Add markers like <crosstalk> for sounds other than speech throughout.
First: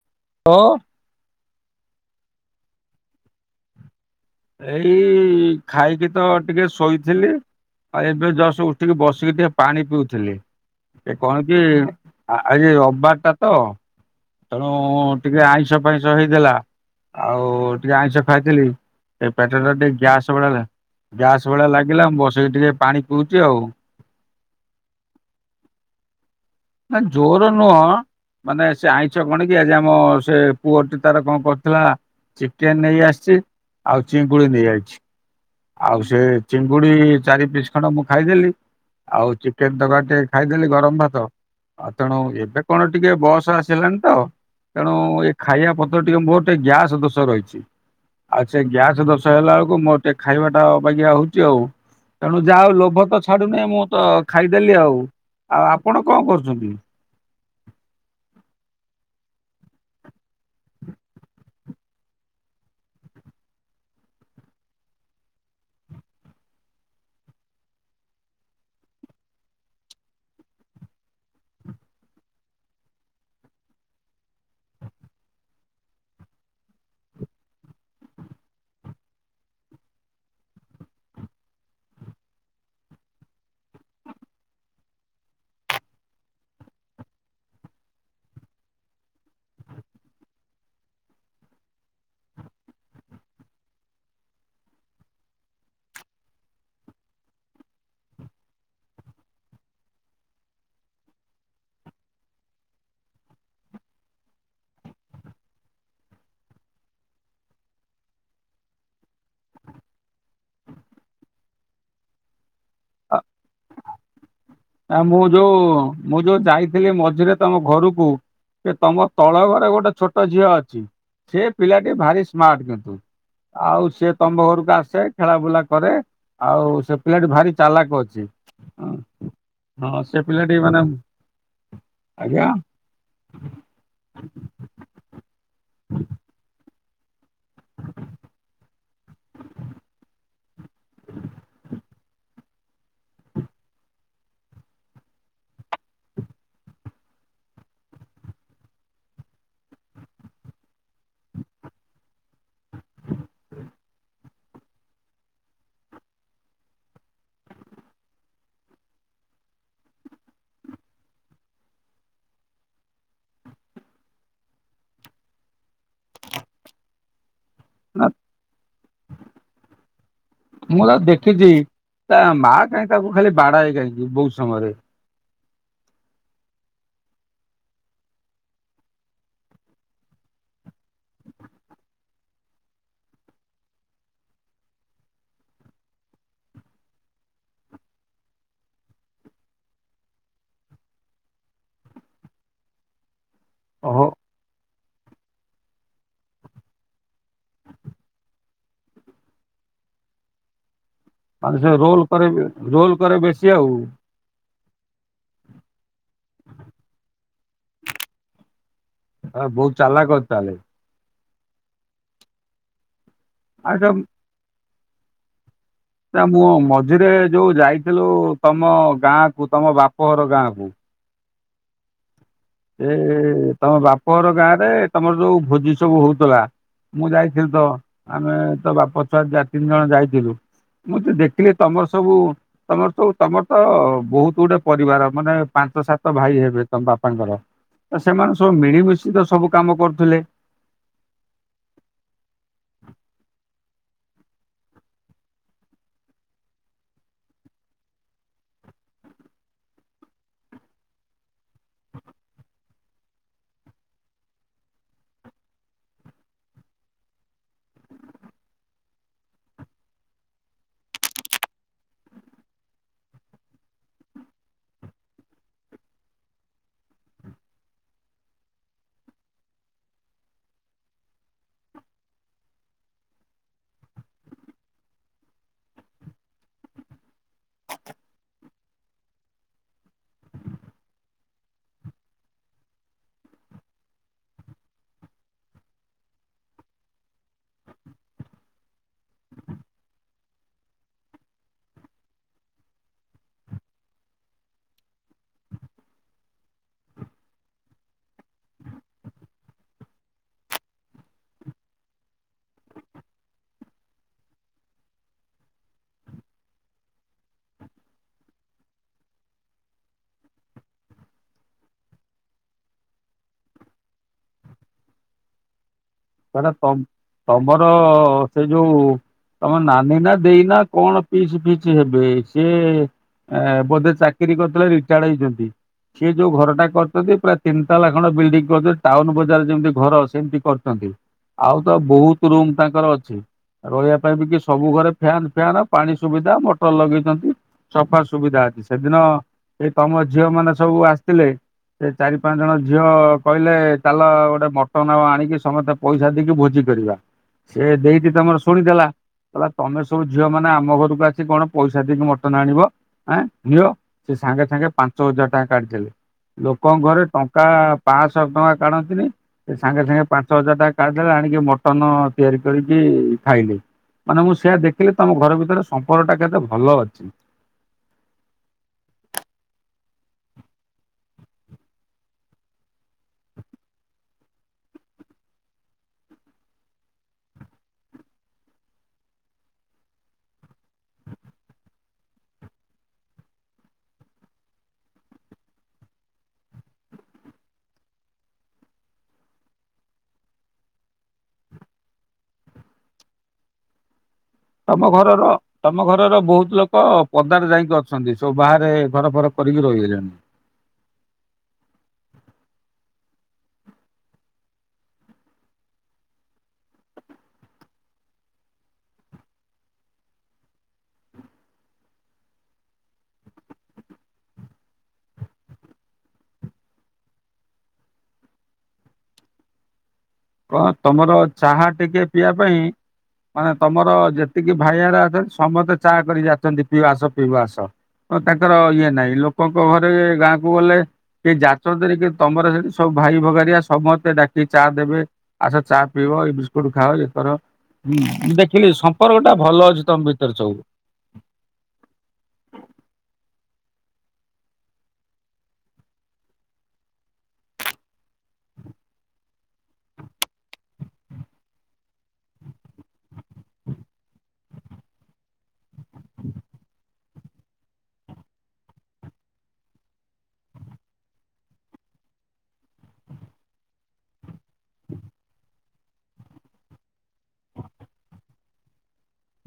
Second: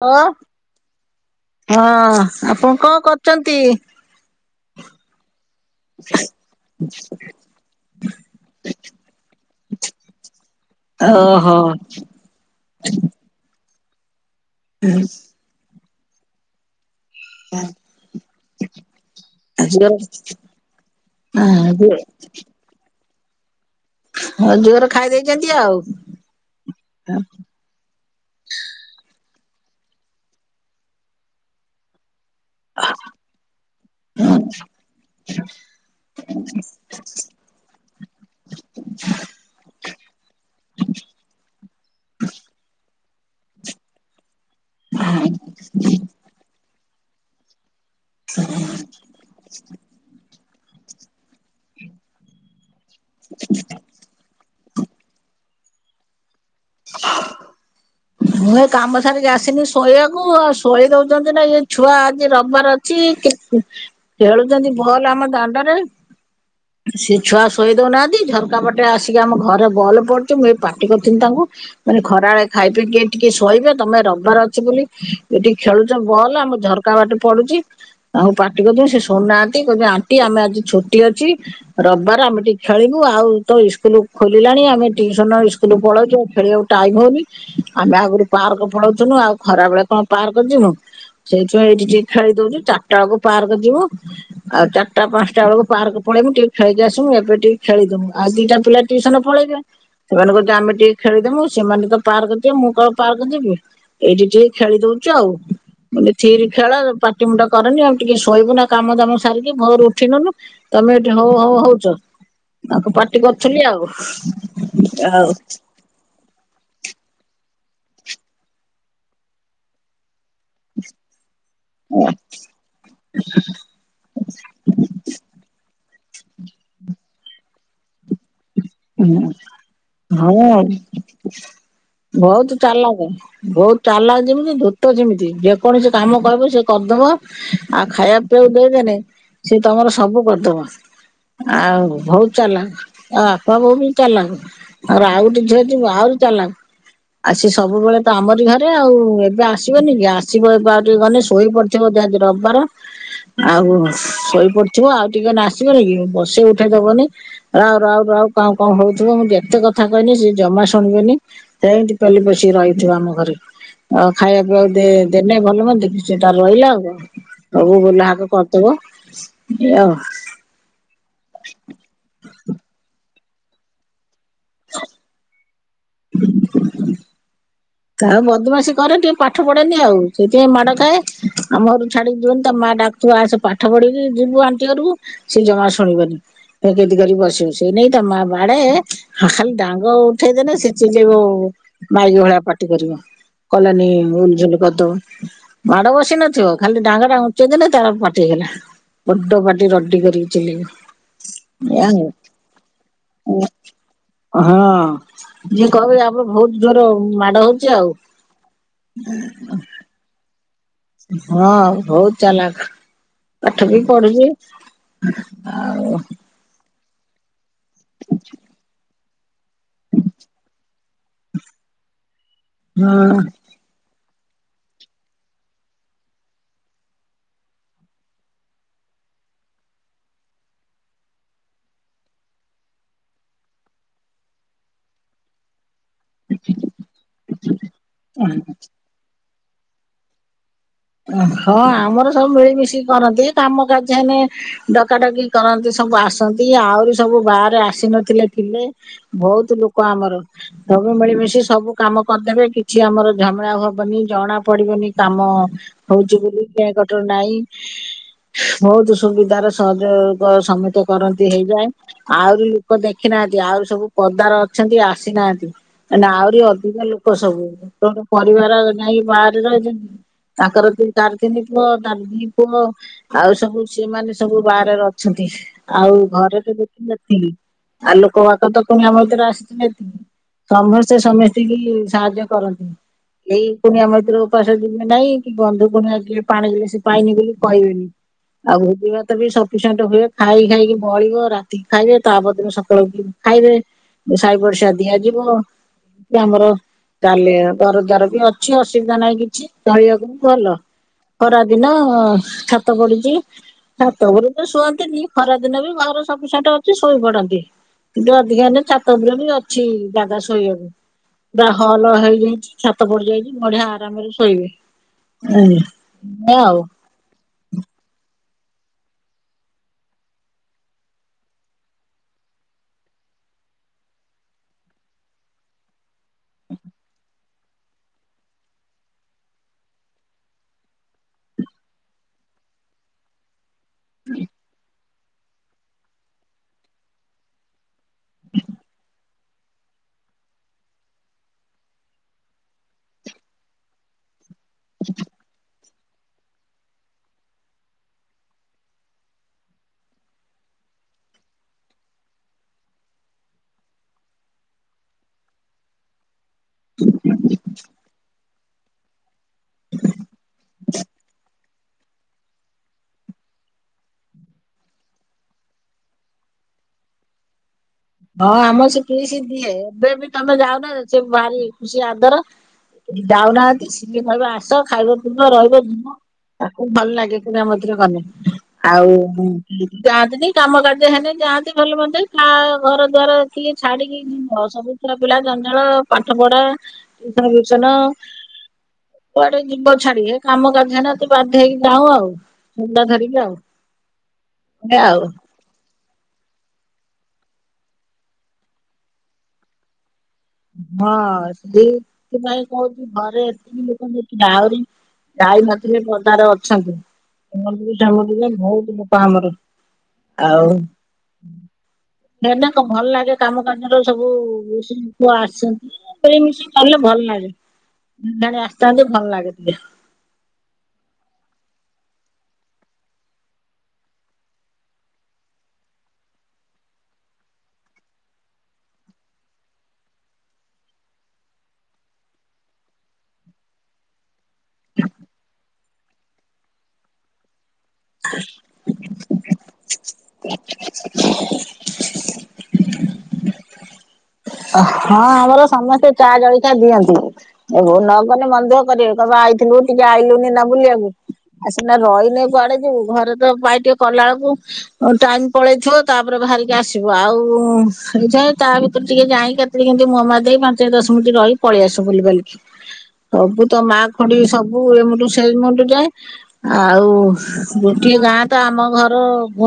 ଓ ଓ ହଁ ଆପଣ କଣ କରୁଚନ୍ତି? ଏଇ ଖାଇକି ତ ଟିକେ ଶୋଇଥିଲି। ଆଉ ଏବେ ଯଷ୍ଟ ଉଠିକି ବସିକି ଟିକେ ପାଣି ପିଉଥିଲି। ଏ କଣ ଓହୋ କି ଆଜି ରବିବାର ଟା ତ। ତେଣୁ ଟିକେ ଆଇଁଷ ଫାଇଁଷ ହେଇଥିଲା। ଆଉ ଟିକେ ଆଇଁଷ ଖାଇଥିଲି, ଏ ପେଟ ଟା ଜୋର ଟିକେ ଗ୍ୟାସ ଭଳିଆ ହେଲାଇ। ଗ୍ୟାସ୍ ଭଳିଆ ଲାଗିଲା ମୁଁ ବସେଇକି ଟିକେ ପାଣି ପିଉଛି ଆଉ। ହଁ ଜୋରେ ଖାଇ ଦେଇଛନ୍ତି ଆଉ। ନା ଜୋର ନୁହଁ, ମାନେ ସେ ଆଇଁଷ କଣ କିି ଆଜି ଆମ ସେ ପୁଅଟି ତାର କଣ କରିଥିଲା ଚିକେନ ନେଇ ଆସିଛି ଆଉ ଚିଙ୍ଗୁଡି ନେଇଆଇଛି। ହ ଆଉ ସେ ଚିଙ୍ଗୁଡି ଚାରି ପିସ୍ ଖଣ୍ଡ ମୁଁ ଖାଇଦେଲି। ଆଉ ଚିକେନ ତରକାରି ଟିକେ ଖାଇଦେଲି ଗରମ ଭାତ। ଆଉ ତେଣୁ ଏବେ କଣ ଟିକେ ବସ୍ ଆସିଗଲାନି ତ। ତେଣୁ ଏ ଖାଇବା ପତ୍ର ଟିକେ ମୋର ଟିକେ ଗ୍ୟାସ ଦୋଷ ରହିଛି। ଆଉ ସେ ଗ୍ୟାସ ଦୋଷ ହେଲା ବେଳକୁ ମୋର ଟିକେ ଖାଇବା ଟା ଅବାଗ୍ୟା ହଉଛି। ଆଉ ତେଣୁ ଯାହା ହଉ ଲୋଭ ତ ଛାଡୁନି ମୁଁ ତ ଖାଇଦେଲି ଆଉ ଆଉ ଆପଣ କଣ କରୁଛନ୍ତି? ମୁଁ ଏ କାମ ସାରିକି ଆସିନି ଶୋଇବାକୁ ଆଉ ଶୋଇ ଦଉଛନ୍ତି ନା ଏ ଛୁଆ ଆଜି ରବିବାର ଅଛି। ଖେଳୁଛନ୍ତି ଭଲ ଆମ ଦାଣ୍ଡରେ। <inaudible> ସେ ଛୁଆ ଶୋଇ ଦଉନାହାନ୍ତି ଝରକା ପଟେ ଆସିକି ଆମ ଘରେ ବଲ ପଡୁଛି ମୁଁ ଏଇ ପାଟି କରିଥିଲି ତାଙ୍କୁ। ମାନେ ଖରାବେେଳେ ଖାଇ ପିକି କିଏ ଟିକେ ଶୋଇବେ ତମେ ରବିବାର ଅଛି ବୋଲି ଏଇଠି ଖେଳୁଛ ବଲ୍ ଆମ ଝର କା ବାଟେ ପଡୁଛି ତାଙ୍କୁ ପାଟି କରୁଥିନି ସେ ଶୁଣୁନାହାନ୍ତି କହୁଛନ୍ତି ଆଣ୍ଟି ଆମେ ଆଜି ଛୁଟି ଅଛି। ରବିବାର ଆମେ ଟିକେ ଖେଳିବୁ ଆଉ ତ ସ୍କୁଲ ଖୋଲିଲାଣି ଆମେ ଟଟିୁସନ ସ୍କୁଲ ପଳଉଛୁ। ଖେଳିବାକୁ ଟାଇମ ହଉନି ଆମେ ଆଗରୁ ପାର୍କ ପଳାଉଥିନୁ ଆଉ ଖରା ବେଳେ କଣ ପାର୍କ ଯିବୁ? ସେଇଥି ପାଇଁ ଏଇଠି ଟିକେ ଖେଳି ଦଉଛୁ ଚାରିଟା ବେଳକୁ ପାର୍କ ଯିବୁ। ଆଉ ଚାରିଟା ପାଞ୍ଚଟା ବେଳକୁ ପାର୍କ ପଳେଇବୁ ଟିକେ ଖେଳିକି ଆସିବୁ। ଏବେ ଟିକେ ଖେଳିଦବୁ ଆଉ ଦିଟା ପିଲା ଟିଉସନ ପଳେଇବେ। ସେମାନେ କହୁ ଆମେ ଟିକେ ଖେଳିଦେବୁ ସେମାନେ ତ ପାର୍କ ଯିବେ ମୁଁ କଣ ପାର୍କ ଯିବି? ଏଇଠି ଟିକେ ଖେଳି ଦଉଛୁ ଆଉ। ବେ ଥିରି ଖେଳ ପାଟି ମୁଣ୍ଡ କରନି। ଆଉ ଟିକେ ଶୋଇବୁ ନା କାମ ଦାମ ସାରିକି ଭୋରୁ ଉଠିନୁନୁ। ତମେ ଏଠି ହଉ ହଉ ହଉଛ ତାକୁ ଆ ପାର୍ଟି କରୁଥିଲି ଆଉ ଆ ମୁଁ ଆଉ ଯୋଉ ମୁଁ ଯୋଉ ଯାଇଥିଲି ମଝିରେ ତମ ଘରକୁ ସେ ତମ ତଳ ଘରେ ଗୋଟେ ଛୋଟ ଝିଅ ଅଛି। ସେ ପିଲାଟି ଭାରି ସ୍ମାର୍ଟ କିନ୍ତୁ। ଆଉ ସିଏ ତମ ଘରକୁ ଆସେ ଖେଳା ବୁଲା କରେ। ଆଉ ସେ ପିଲାଟି ଭାରି ଚାଲାକ ଅଛି ହଁ। ସେ ହଁ ପିଲାଟି ମାନେ ଆଜ୍ଞା ବହୁତ ଚାଲାକ ବହୁତ ଚାଲାକ ଯେମିତି ଧୁ ତ ଯେମିତି ଯେକୌଣସି କାମ କହିବ ସେ କରିଦବ ଆଉ ଖାଇବା ପିଇବାକୁ ଦେଇଦେଲେ ସେି ତମର ସବୁ କରିଦବ ଆଉ ବହୁତ ଚାଲାକ ଅ ହବ <inaudible> ବି ଚାଲାକ ଆ ଆଉ ଗୋଟେ ଝିଅ ଯିବ ଆହୁରି ଚାଲାକ। ଆସି ସବୁବେଳେ ତ ଆମରି ଘରେ ଆଉ ଏବେ ଆସିବନି କି ଆସିବ ଏବେ ଆଉ ଟିକେ ଗନେ ଶୋଇ ପଡି ଥିବ ବୋଧେ ଆଜି ରବିବାର ଆଉ ଶୋଇପଡି ଥିବ ଆଉ ଟିକେ ଗନେ ଆସିବନି କି? ବସେଇ ଉଠେଇଦବନି ରାଉ ରାଉ ରାଉ। କାଉଁ କାଉଁ ହଉଥିବ ମୁଁ ଯେତେ କଥା କହିନେ ସେ ଜମା ଶୁଣିବେନି। ସେମିତି ପେଲି ପଶୀ ରହିଥିବ ଆମ ଘରେ ଆଉ ଖାଇବା ପିଇବାକୁ ଦେନେ ଭଲ ମନ୍ଦକି ସେ ତାର ରହିଲା ଆଉ ସବୁ ନା ବୋଲ ହାକ କରିଦବ ଆଉ। ମୁଁ ତ ଦେଖିଛି ତା ମା କାହିଁକି ତାକୁ ଖାଲି ବାଡାଏ କାହିଁକି ବହୁତ ସମୟରେ। <inaudible> <inaudible> ଆଉ ବଦମାସୀ କରେ ଟିକେ ପାଠ ପଢେନି ଆଉ ସେଥିପାଇଁ ମାଡ ଖାଏ ଆମ ଘରରୁ ଛାଡିକି ଯିବନି ତା ମା ଡାକ ତୁ ଆସେ ପାଠ ପଢିକି ଯିବୁ ଆଣ୍ଟି ଘରକୁ ସେ ଜମା ଶୁଣିବନି। ସେଇ ଜିଦି କରିକି ବସିବ ସେଇନାଗି ତା ମା ବାଡାଏ ହଁ ଖାଲି ଡାଙ୍ଗ ଉଠେଇଦେଲେ ସେ ଚିଲେଇ ବ ମାଇକି ଭଳିଆ ପାଟି। ପାଟି କରିବ କଲାନି ଓହୋ ଉଲଝୁଲ କରିଦବ। ମାଡ ବସି ନଥିବ ଖାଲି ଡାଳ ଟା ଉଞ୍ଚେଇ ଦେଲେ ତାର ପାଟିହେଲା। ବଡ଼ ପାଟି ରଡି କରିକି ଚିଲେଇବ। ତା ହେଲେ ସେ ଏଇଆ ରୋଲ କରେ ଆଉ ରୋଲ କରେ ବେଶୀ ଆଉ। ହଁ। ଯିଏ କହିବ ୟା ଉପରେ ବହୁତ ଜୋର ମାଡ ହୋଉଚି ଆଉ ଉଁ ଚାଲାଖ ଅଛି ଚାହେଲେ। ହଁ ବୋହୁତ ଚାଲାଖ ପାଠ ବି ଆଚ୍ଛା ପଢ଼ୁଚି। ଆଉ ନା ମୁଁ ମଝିରେ ଯୋଉ ଯାଇଥିଲୁ ତମ ଗାଁ କୁ ତମ ବାପ ଘର ଗାଁ କୁ ଏ ତମ ବାପ ଘର ଗାଁ ରେ ତମର ଯୋଉ ଭୋଜି ସବୁ ହୋଉଥୁଲା ମୁଁ ଯାଇଥିଲି ତ ଆମେ ତ ବାପ ଛୁଆ ଯା ତିନି ଜଣ ଯାଇଥିଲୁ। ମୁଁ ତ ଦେଖିଲି ତମର ସବୁ ତମର ସବୁ ତମର ତ ବୋହୁତ ଗୁଟେ ପରିବାର ମାନେ ପାଞ୍ଚ ସାତ ଭାଇ ହେବେ ତମ ବାପାଙ୍କର ହଁ ସେମାନେ ସବୁ ମିଳିମିଶି ତ ସବୁ କାମ କରୁଥିଲେ। ହଁ ଆମର ସବୁ ମିଳିମିଶିକି କରନ୍ତି କାମ କାର୍ଯ୍ୟ ହେନେ ଡକା ଡକି କରନ୍ତି ସବୁ ଆସନ୍ତି ଆହୁରି ସବୁ ବାହାରେ ଆସି ନଥିଲେ ଥିଲେ ବହୁତ ଲୁକ ଆମର। ସବୁ ମିଳିମିଶି ସବୁ କାମ କରିଦେବେ କିଛି ଆମର ଝା ମେଳା ହବନି ଜଣା ପଡିବନି କାମ ହୋଉଚି ବୋଲି କେଁ କଟର ନାହିଁ। ବୋହୁତ ସୁବିଧାରେ ସହଯୋଗ ସମେତେ କରନ୍ତି ହେଇଯାଏ। ଆହୁରି ଲୁକ ଦେଖି ନାହାଁନ୍ତି ଆହୁରି ସବୁ ପଦାର ଅଛନ୍ତି ଆସିନାହାନ୍ତି। ନା ଆହୁରି ଅଧିକା ଲୁକ ସବୁ <unintelligible> ପରିବାର ନେଇ ବାହାରେ ରହିଚନ୍ତି। ତାଙ୍କର ଦି ତାର ତିନି ପୁଅ ତାର ଦି ପୁଅ ଆଉ ସବୁ ସେମାନେସବୁ ବାହାରେ ଅଛନ୍ତି ଆଉ ଘରେ ମୋଟେ ଏତିକି। ଆ ଲୋକ ବାକ ତ କୁଣିଆ ମୈତ୍ର ଆସିଥିଲେ ଏତିକି। ସମସ୍ତେ ସମେସ୍ତିକି ସାହାଯ୍ୟ କରନ୍ତି। କେହି କୁଣିଆମୈତ୍ର ଉପାସେ ଯିବେ ନାଇଁ। କି ବନ୍ଧୁ କୁଣିଆ କିଏ ପାଣି ଗିଲେସେ ପାଇନି ବୋଲି କହିବେନି। ଆଉ ଭୋଜି ଭାତ ବି ସଫିସେଣ୍ଟେ ହୁଏ ଖାଇ ଖାଇକି ବଳିବ ରାତିକି ଖାଇବେ ତାପରଦିନ ସକାଳୁଉଠିକି ଖାଇବେ ସାଇ ପଡିସା ଦିଆ ଯିବ। ଆମର ଚାଲେ ଘରଦ୍ୱାର ବି ଅଛି ଅସୁବିଧା ନାହିଁ କିଛି ଚଳିବାକୁ। ଭଲ ଖରାଦିନ ଛାତ ପଡିଚି। ଛାତ ଉପରେ ତ ଶୁଅନ୍ତିନି ଖରା ଦିନ ବି ଘର ଶପିଂସେଣ୍ଟ ଅଛି ଶୋଇ ପଡନ୍ତି। କିନ୍ତୁ ଅଧିକା ହେଲେ ଛାତ ଉପରେ ଅଛି ଜାଗା ଶୋଇବାକୁ। ପୁରା ହଲ ହେଇଯାଇଚି ଛାତ ପଡିଯାଇଚି ବଢିଆ ଆରାମରେ ଶୋଇବେ। ଆଜ୍ଞା। ମାନେ ତମ ତମର ସେ ଯୋଉ ତମ ନାନି ନା ଦେଇନା କଣ ପିଇସି ଫିଇସି ହେବେ ସିଏ ଏ ବୋଧେ ଚାକିରି କରିଥିଲେ ରିଟାର୍ଡ ହେଇଚନ୍ତି। ସିଏ ଯୋଉ ଘରଟା କରିଚନ୍ତି ପ୍ରାୟ ତିନି ତାଲା ଖଣ୍ଡେ ଵିଲଣ୍ଡିଙ୍ଗ କରିଚନ୍ତି ଟାଉନ ବଜାର ଯେମିତି ଘର ସେମିତି କରିଚନ୍ତି। ଆଉ ତ ବୋହୁତ ରୁମ ତାଙ୍କର ଅଛି ରହିବା ପାଇଁ ବି କି ସବୁ ଘରେ ଫ୍ୟାନ ଫ୍ୟାନ ପାଣି ସୁବିଧା ମଟର ଲଗେଇଚନ୍ତି ସଫା ସୁବିଧା ଅଛି ସେଦିନ ଏଇ ତମ ଝିଅ ମାନେ ସବୁ ଆସିଥିଲେ। ସେ ଚାରି ପାଆଁ ଜଣ ଝିଅ କହିଲେ ଚାଲ ଗୋଟେ ମଟନ ଆଉ ଆଣିକି ସମସ୍ତେ ପଇସା ଦେଇକି ଭୋଜି କରିବା ସେ ଦେଇକି ତମର ଶୁଣିଦେଲା। କହିଲା ତମେ ସବୁ ଝିଅ ମାନେ ଆମ ଘରକୁ ଆସି କଣ ପଇସା ଦେଇକି ମଟନ ଆଣିବ। ଆ ଘିଅ ସେ ସାଙ୍ଗେ ସାଙ୍ଗେ ପାଞ୍ଚ ହଜାର ଟଙ୍କା କାଢ଼ିଥିଲେ। ଲୋକଙ୍କ ଘରେ ଟଙ୍କା ପାଞ୍ଚଶହ ଟଙ୍କା କାଢନ୍ତିନି ସେ ସାଙ୍ଗେ ସାଙ୍ଗେ ପାଞ୍ଚ ହଜାର ଟଙ୍କା କାଢି ଦେଲା ଆଣିକି ମଟନ ତିଆରି କରିକି ଖାଇଲେ। ମାନେ ମୁଁ ସେଆ ଦେଖିଲି ତମ ଘର ଭିତରେ ସମ୍ପର୍କ ଟା କେତେ ଭଲ ଅଛି। ହଁ ଆମର ସେଠି ସେ ଦେଇ ଏବେ ବି ତମେ ଯାଉନ ସେ ଭାରି ଖୁସି ଆଦର। ଯାଉନାହାନ୍ତି ସିଏ କହିବ ଆସ ଖାଇବ ପିଇବ ରହିବ ଯିବ। ତାକୁ ଭଲ ଲାଗେ କୁଣିଆ ମୈତର ଗଲେ। ଆଉ ଯାଆନ୍ତିନି କାମ କାର୍ଯ୍ୟ ହେନି ଯାଆନ୍ତି ଭଲ ମନ୍ଦେ ଘର ଦୁଆର କିଏ ଛାଡିକି ଯିବ ସବୁ ଛୁଆ ପିଲା ଜଞ୍ଜାଳ ପାଠ ପଢା ଟିଉସନ <unintelligible> କୁଆଡେ ଯିବ ଛାଡି ଏ କାମ କାଯ୍ୟ ହେନେ ଏତେ ବାଧ୍ୟ ହେଇକି ଯାଉ ଆଉ। ମୁଣ୍ଡା ଧରିକି ଆଉ। ଏଇଆ ତମ ଆଉ। ଘରର। ତମ ଘରର ବହୁତ ଲୋକ ପଦାରେ ଯାଇକି ଅଛନ୍ତି ସବୁ ବାହାରେ ଘର ଫର କରିକି ରହିଗଲେଣି। ହଁ ସେଇଥି ପାଇଁ କହୁଛି ଘରେ ଏତିକି ଲୋକଙ୍କୁ ଆହୁରି ଯାଇନଥିଲେ ପଦାରେ ଅଛନ୍ତି ଯେ ବହୁତ ପୋପା ଆମର ଆଉ। ହେନା କଣ ଭଲ ଲାଗେ କାମ କାର୍ଯ୍ୟର ସବୁ ପୁଅ ଆସିଛନ୍ତି। ମିଳିମିଶି କଲେ ଭଲ ଲାଗେ ସଂଧ୍ୟା ବେଳେ ଆସିଥାନ୍ତେ ଭଲ ଲାଗେ ଟିକେ। କଣ ତମର ଚାହା ଟିକେ ପିଇବା ପାଇଁ ମାନେ ତମର ଯେତିକି ଭାଇରା ଅଛନ୍ତି ସମସ୍ତେ ଚା କରି ଯାଚନ୍ତି ପିଇବ ଆସ ପିଇବ ଆସ। ଓ ତାଙ୍କର ଇଏ ନାହିଁ ଲୋକଙ୍କ ଘରେ ଗାଁ କୁ ଗଲେ କି ଯାଚନ୍ତିନି କି ତମର ସେଠି ସବୁ ଭାଇ ଭଗାରିଆ ସମସ୍ତେ ଡାକିକି ଚା ଦେବେ। ଆଛ ଚା ପିଇବ ଏଇ ବିସ୍କୁଟ ଖାଅ ଇଏକର। ହୁଁ ମୁଁ ଦେଖିଲି ସମ୍ପର୍କ ଟା ଭଲ ଅଛି ତମ ଭିତରେ ସବୁ। <inaudible> ହଁ ଆମର ସମସ୍ତେ ଚା ଜଳଖିଆ ଦିଅନ୍ତି। ଏହୋ ନଗଲେ ମନ ଦୁଃଖ କରିବେ କଇବେ ଆଇଥିଲୁ ଟିକେ ଆଇଲୁନି ନା ବୁଲିବାକୁ। ଆ ସିନା ରହିଲେ କୁଆଡେ ଯିବୁ ଘରେ ତ ପାଇଟି ଟିକେ କଲା ବେଳକୁ ଓ ଟାଇମ ପଳେଇଥିବ ତାପରେ ବାହାରିକି ଆସିବ ଆଉ ସେଇଯାଇ ତା ଭିତରେ ଟିକେ ଯାଇ କେତେଳେ କେମିତି ମୁହଁ ମାରି ଦେଇ ପାଞ୍ଚ ଦଶ ମିନିଟ ରହି ପଳେଇ ଆସୁ ବୁଲି ବାଲିକି। ସବୁ ତ ମା ଖୁଡି ସବୁ ଏ ମୁଣ୍ଡୁ ସେ ମୁଣ୍ଡୁ ଯାଏ। ଆଉ ଗୋଟିଏ ଗାଁ ତ ଆମ ଘର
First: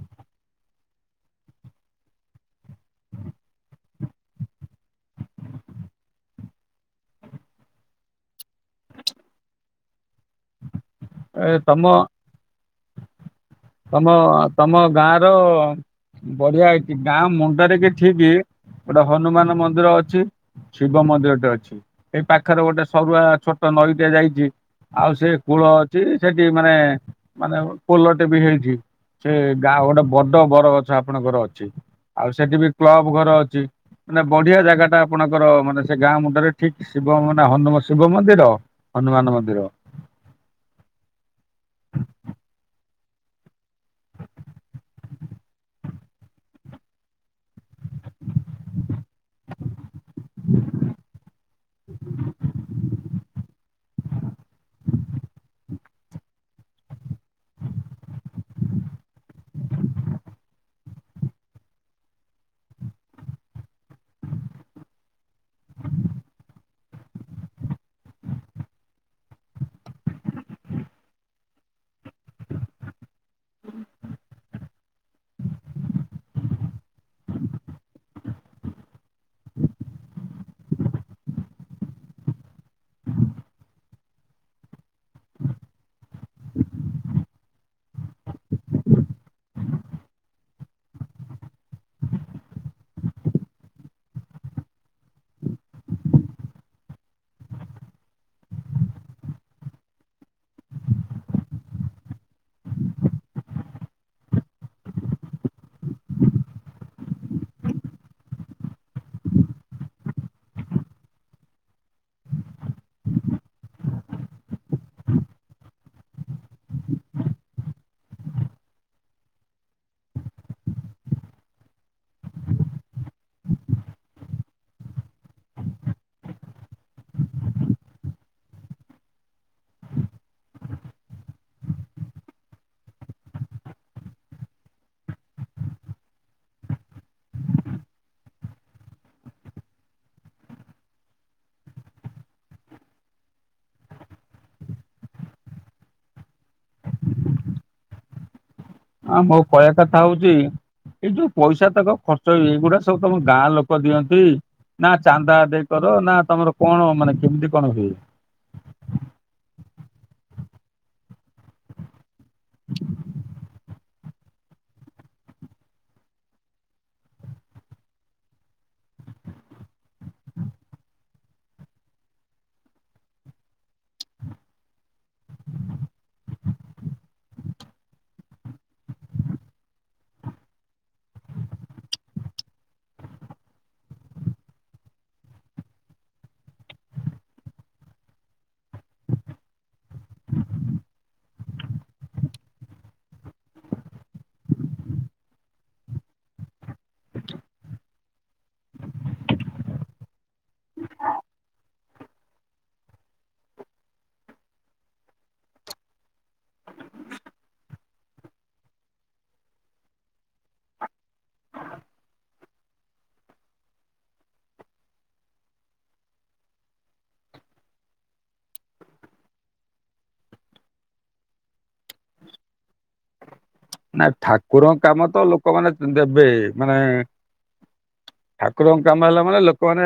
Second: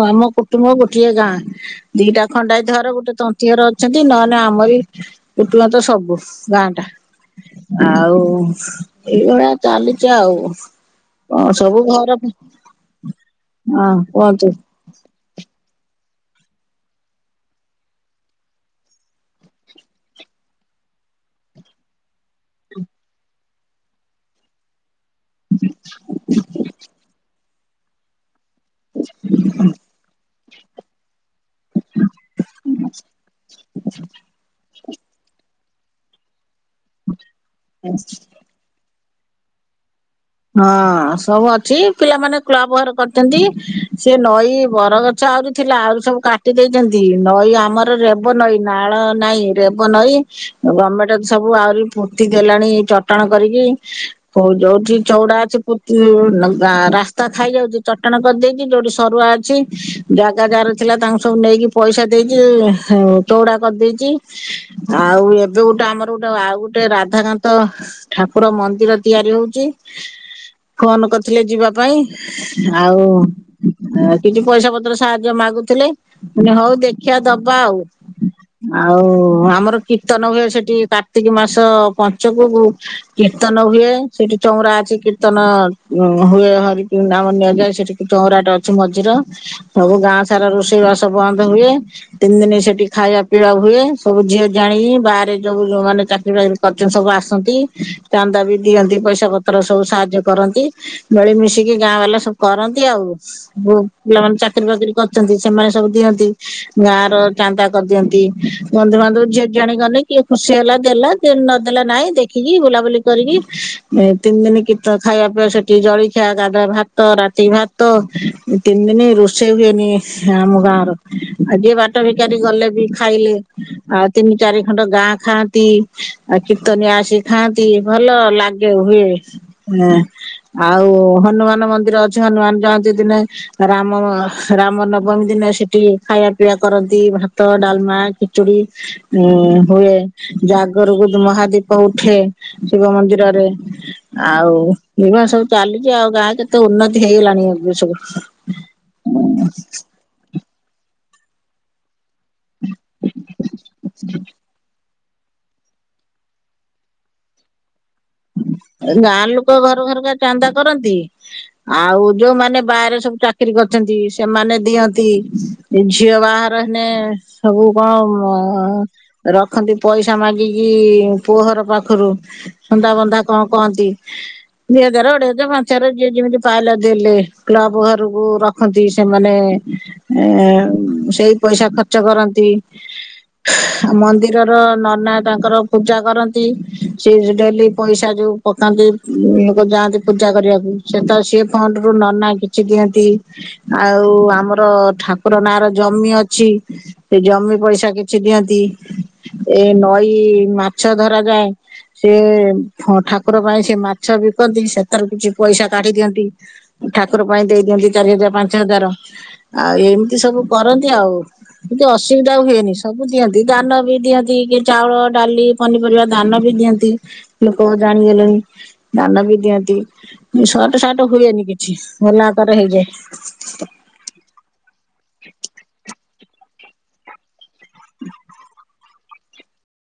ଆମ କୁଟୁମ୍ବ ଗୋଟିଏ ଗାଁ। ଦିଟା ଖଣ୍ଡାଇତ ଘର ଗୋଟେ ତନ୍ତି ଘର ଅଛନ୍ତି ନହଲେ ନା ଆମରି କଟୁମ୍ୱ ତ ସବୁ ଗାଁ ଟା। ଆଉ ଏଇଭଳିଆ ଚାଲିଛି ଆଉ। ହଁ ଏ ସବୁ ତମ ଘର ହଁ ତମ କୁହନ୍ତୁ। ତମ ଗାଁ ର ବଢିଆ ଏଇଠି ଗାଁ ମୁଣ୍ଡରେ କି ଠିକ ଗୋଟେ ହନୁମାନ ମନ୍ଦିର ଅଛି। ଶିବ ମନ୍ଦିରଟେ ଅଛି ଏଇ ପାଖରେ ଗୋଟେ ସରୁଆ ଛୋଟ ନଈଟେ ଯାଇଛି। ଆଉ ସେ କୂଳ ଅଛି ସେଠି ମାନେ ମାନେ ପୋଲଟେ ବି ହେଇଛି। ସେ ଗାଁ ଗୋଟେ ବଡ ବର ଗଛ ଆପଣଙ୍କର ଅଛି। ଆଉ ସେଠି ବି କ୍ଲବ ଘର ଅଛି। ମାନେ ବଢିଆ ଜାଗା ଟା ଆପଣଙ୍କର ମାନେ ସେ ଗାଁ ମୁଣ୍ଡରେ ଠିକ ଶିବ ମାନେ ହନୁ ଶିବ ମନ୍ଦିର, ହନୁମାନ ମନ୍ଦିର। ହଁ, ସବୁ ଅଛି। ପିଲାମାନେ କ୍ଲବ ଘର କରିଛନ୍ତି। ସେ ନଈ ବର ଚଉଁରି ଥିଲା। ଆହୁରି ସବୁ କାଟି ଦେଇଚନ୍ତି। ନଈ ଆମର ରେବ ନଈ ନାଳ ନାଇଁ। ରେବ ନଈ ଗର୍ମେଣ୍ଟ ତ ସବୁ ଆହୁରି ଫୁର୍ତି ହେଲାଣି ଚଟାଣ କରିକି। କୋ ଯୋଉଠି ଚଉଡା ଅଛି ରାସ୍ତା ଖାଇ ଯାଉଛି ଚଟଣ କରିଦେଇଛି <unintelligible> ଯୋଉଠି ସରୁଆ ଅଛି ଜାଗା ଯାର ଥିଲା ତାଙ୍କୁ ସବୁ ନେଇକି ପଇସା ଦେଇଚି। ଚଉଡା କରିଦେଇଚି। ଆଉ ଏବେ ଗୋଟେ ଆମର ଗୋଟେ ଆଉ ଗୋଟେ ରାଧାକାନ୍ତ ଠାକୁର ମନ୍ଦିର ତିଆରି ହଉଚି। ହୁଁ ଫୋନ କରିଥିଲେ ଯିବା ପାଇଁ। ଆଉ ଏ ଟିକେ ପଇସା ପତ୍ର ସାହାଯ୍ୟ ମାଗୁଥିଲେ। ମୁଁ କହିଲି ହଉ ଦେଖିବା ଦବା ଆଉ। ଆଉ ଆମର କୀର୍ତ୍ତନ ହୁଏ ସେଠି କାର୍ତ୍ତିକ ମାସ ପଞ୍ଚୁକକୁ କୀର୍ତ୍ତନ ହୁଏ। ସେଠି ଚଉରା ଅଛି କୀର୍ତ୍ତନ ହୁଏ। ହରିକି ନାମ ନିଆଯାଏ ସେଠିକି ଚଉରାଟେ ଅଛି ମଝିର ସବୁ ଗାଁ ସାରା ରୋଷେଇବାସ ବନ୍ଦ ହୁଏ। ତିନି ଦିନ ସେଠି ଖାଇବା ପିଇବା ହୁଏ। ସବୁ ଝିଅ ଝିଆଣି ବାହାରେ ଯୋଉ ମାନେ ଚାକିରି ବାକିରି କରଚନ୍ତି ସବୁ ଆସନ୍ତି। ଚାନ୍ଦା ବି ଦିଅନ୍ତି ପଇସା ପଇସା ପତ୍ର ସବୁ ସାହାଯ୍ୟ କରନ୍ତି। ମେଳି ମିଶିକି ଗାଁ ବାଲା ସବୁ କରନ୍ତି ଆଉ। ଯଉ ପିଲାମାନେ ଚାକିରିୀ ବାକିରିୀ କରିଛନ୍ତି, ସେମାନେ ସବୁ ଦିଅନ୍ତି। ଗାଁ ର ଚାନ୍ଦା କରିଦିଅନ୍ତି। ବନ୍ଧୁବାନ୍ଧବ ଝିଅ ଝିଆଣି ଗଲେ କିଏ ଖୁସି ହେଲା ଦେଲା। ଯିଏ ନଦେଲା ନାଇଁ ଦେଖିକି ବୁଲାବୁଲି କରିକି ଏ ତିନି ଦିନ କୀର୍ତ୍ତନ ଖାଇବା ପିଇବା ସେଠି। ଜଳଖିଆ, ଗାଧୁଆ ଭାତ, ରାତି ଭାତ, ଏଇ ତିନି ଦିନ ରୋଷେଇ ହୁଏନି ଆମ ଗାଁର। ଆ ଜିଏ ବାଟ ଭିକାରୀ ଗଲେ ବି ଖାଇଲେ। ଆଉ ତିନି ଚାରି ଖଣ୍ଡ ଗାଁ ଖାଆନ୍ତି। ଆ କୀର୍ତ୍ତନ ଆସି ଖାଆନ୍ତି। ଭଲ ଲା ଇଏ ହୁଏ। ଆଉ ହନୁମାନ ମନ୍ଦିର ଅଛି। ହନୁମାନ ଜୟନ୍ତୀ ଦିନ ରାମ ରାମ ନବମୀ ଦିନ ସେଠି ଖାଇବା ପିଇଆ କରନ୍ତ ଭାତ, ଡାଲମା, ଖିଚୁଡି, ଉଁ ହୁଏ। ଜାଗରକୁ ମହାଦୀପ ଉଠେ ଶିବ ମନ୍ଦିରରେ ଆଉ ବିବାହ ସବୁ ଚାଲିଚି। ଆଉ ଗାଁ କେତେ ଉନ୍ନତି ହେଇଗଲାଣି ଏବେ ସବୁ। ଆଁ, ମୋ କହିବା କଥା ହଉଚି, ଏଇ ଯୋଉ ପଇସା ତକ ଖ ଚ, ଏଇଗୁଡା ସବୁ ତମ ଗାଁ ଲୋକ ଦିଅନ୍ତି? ନା ଚାନ୍ଦା ଆଦାୟ କର ନା ତମର କଣ ମାନେ କେମିତି, କଣ ହୁଏ? ଗାଁ ଲୋକ ଘର ଘରକା ଚାନ୍ଦା କରନ୍ତି ଆଉ ଯୋଉମାନେ ବାହାରେ ସବୁ ଚାକିରି କରି ଚନ୍ତି ସେମାନେ ଦିଅନ୍ତି। ଝିଅ ବାହାଘର ହେନେ ସବୁ କମ ରଖନ୍ତି ପଇସା ମାଗିକି ପୁଅ ଘର ପାଖରୁ। ଚନ୍ଦ୍ର ବନ୍ଧା କଣ କହନ୍ତି। ଦୁଇ ହଜାର, ଅଢେଇ ହଜାରେ, ମାଞ୍ଚ ହଜାରେ ଯିଏ ଯେମିତି ପାଇଲା ଦେଲେ। କ୍ଳବ ଘରକୁ ରଖ ରଖନ୍ତି। ସେମାନେ ଏ ସେଇ ପଇସା ଖର୍ଚ୍ଚ କରନ୍ତି। ମନ୍ଦିରର ନନା ତାଙ୍କର ପୂଜା କରନ୍ତି। ସେ ଡେଲି ପଇସା ଯୋଉ ପକାନ୍ତି ରେ ଯାଆନ୍ତି ପୂଜା କରିବାକୁ ସେ ତ ସିଏ ଫଣ୍ଡ ରୁ ନନା ସେ ଦିଅନ୍ତି। ଆଉ ଆମର ଠାକୁର ନାଁ ର ଜମି ଅଛି। ସେ ଜମି ପଇସା କିଛି ଦିଅନ୍ତି। ଏ ନଈ ମାଛ ଧରା ଯାଏ ସେ ଠ-ଠାକୁର ପାଇଁ ସେ ମାଛ ବିକନ୍ତି ସେଥାରୁ କିଛି ପଇସା କାଢି ଦିଅନ୍ତି। ଠାକୁର ପାଇଁ ଦେଇଦିଅନ୍ତି ଚାରି ହଜାର ପାଞ୍ଚ ହଜାର ଆଉ ଏମିତି ସବୁ କରନ୍ତି ଆଉ। କିନ୍ତୁ ଅସୁବିଧା ହୁଏନି। ସବୁ ଦିଅନ୍ତି, ଧାନ ବି ଦିଅନ୍ତି। କିଏ ଚାଉଳ ଡାଲି ପନିପରିବା ଧାନ ବି ଦିଅନ୍ ତି ଲୋକ ଜାଣିଗଲେଣି। ଦାନ ବି ଦିଅନ୍ତି। ଉଁ, ସର୍ଟ ସାର୍ଟ ହୁଏନି କିଛି ଭଲ ଆକାର ହେଇଯାଏ। ନା ଠାକୁରଙ୍କ କାମ ତ ଲୋକମାନେ ଦେବେ। ମାନେ ଠାକୁରଙ୍କ କାମ ହେଲା ମାନେ ଲୋକମାନେ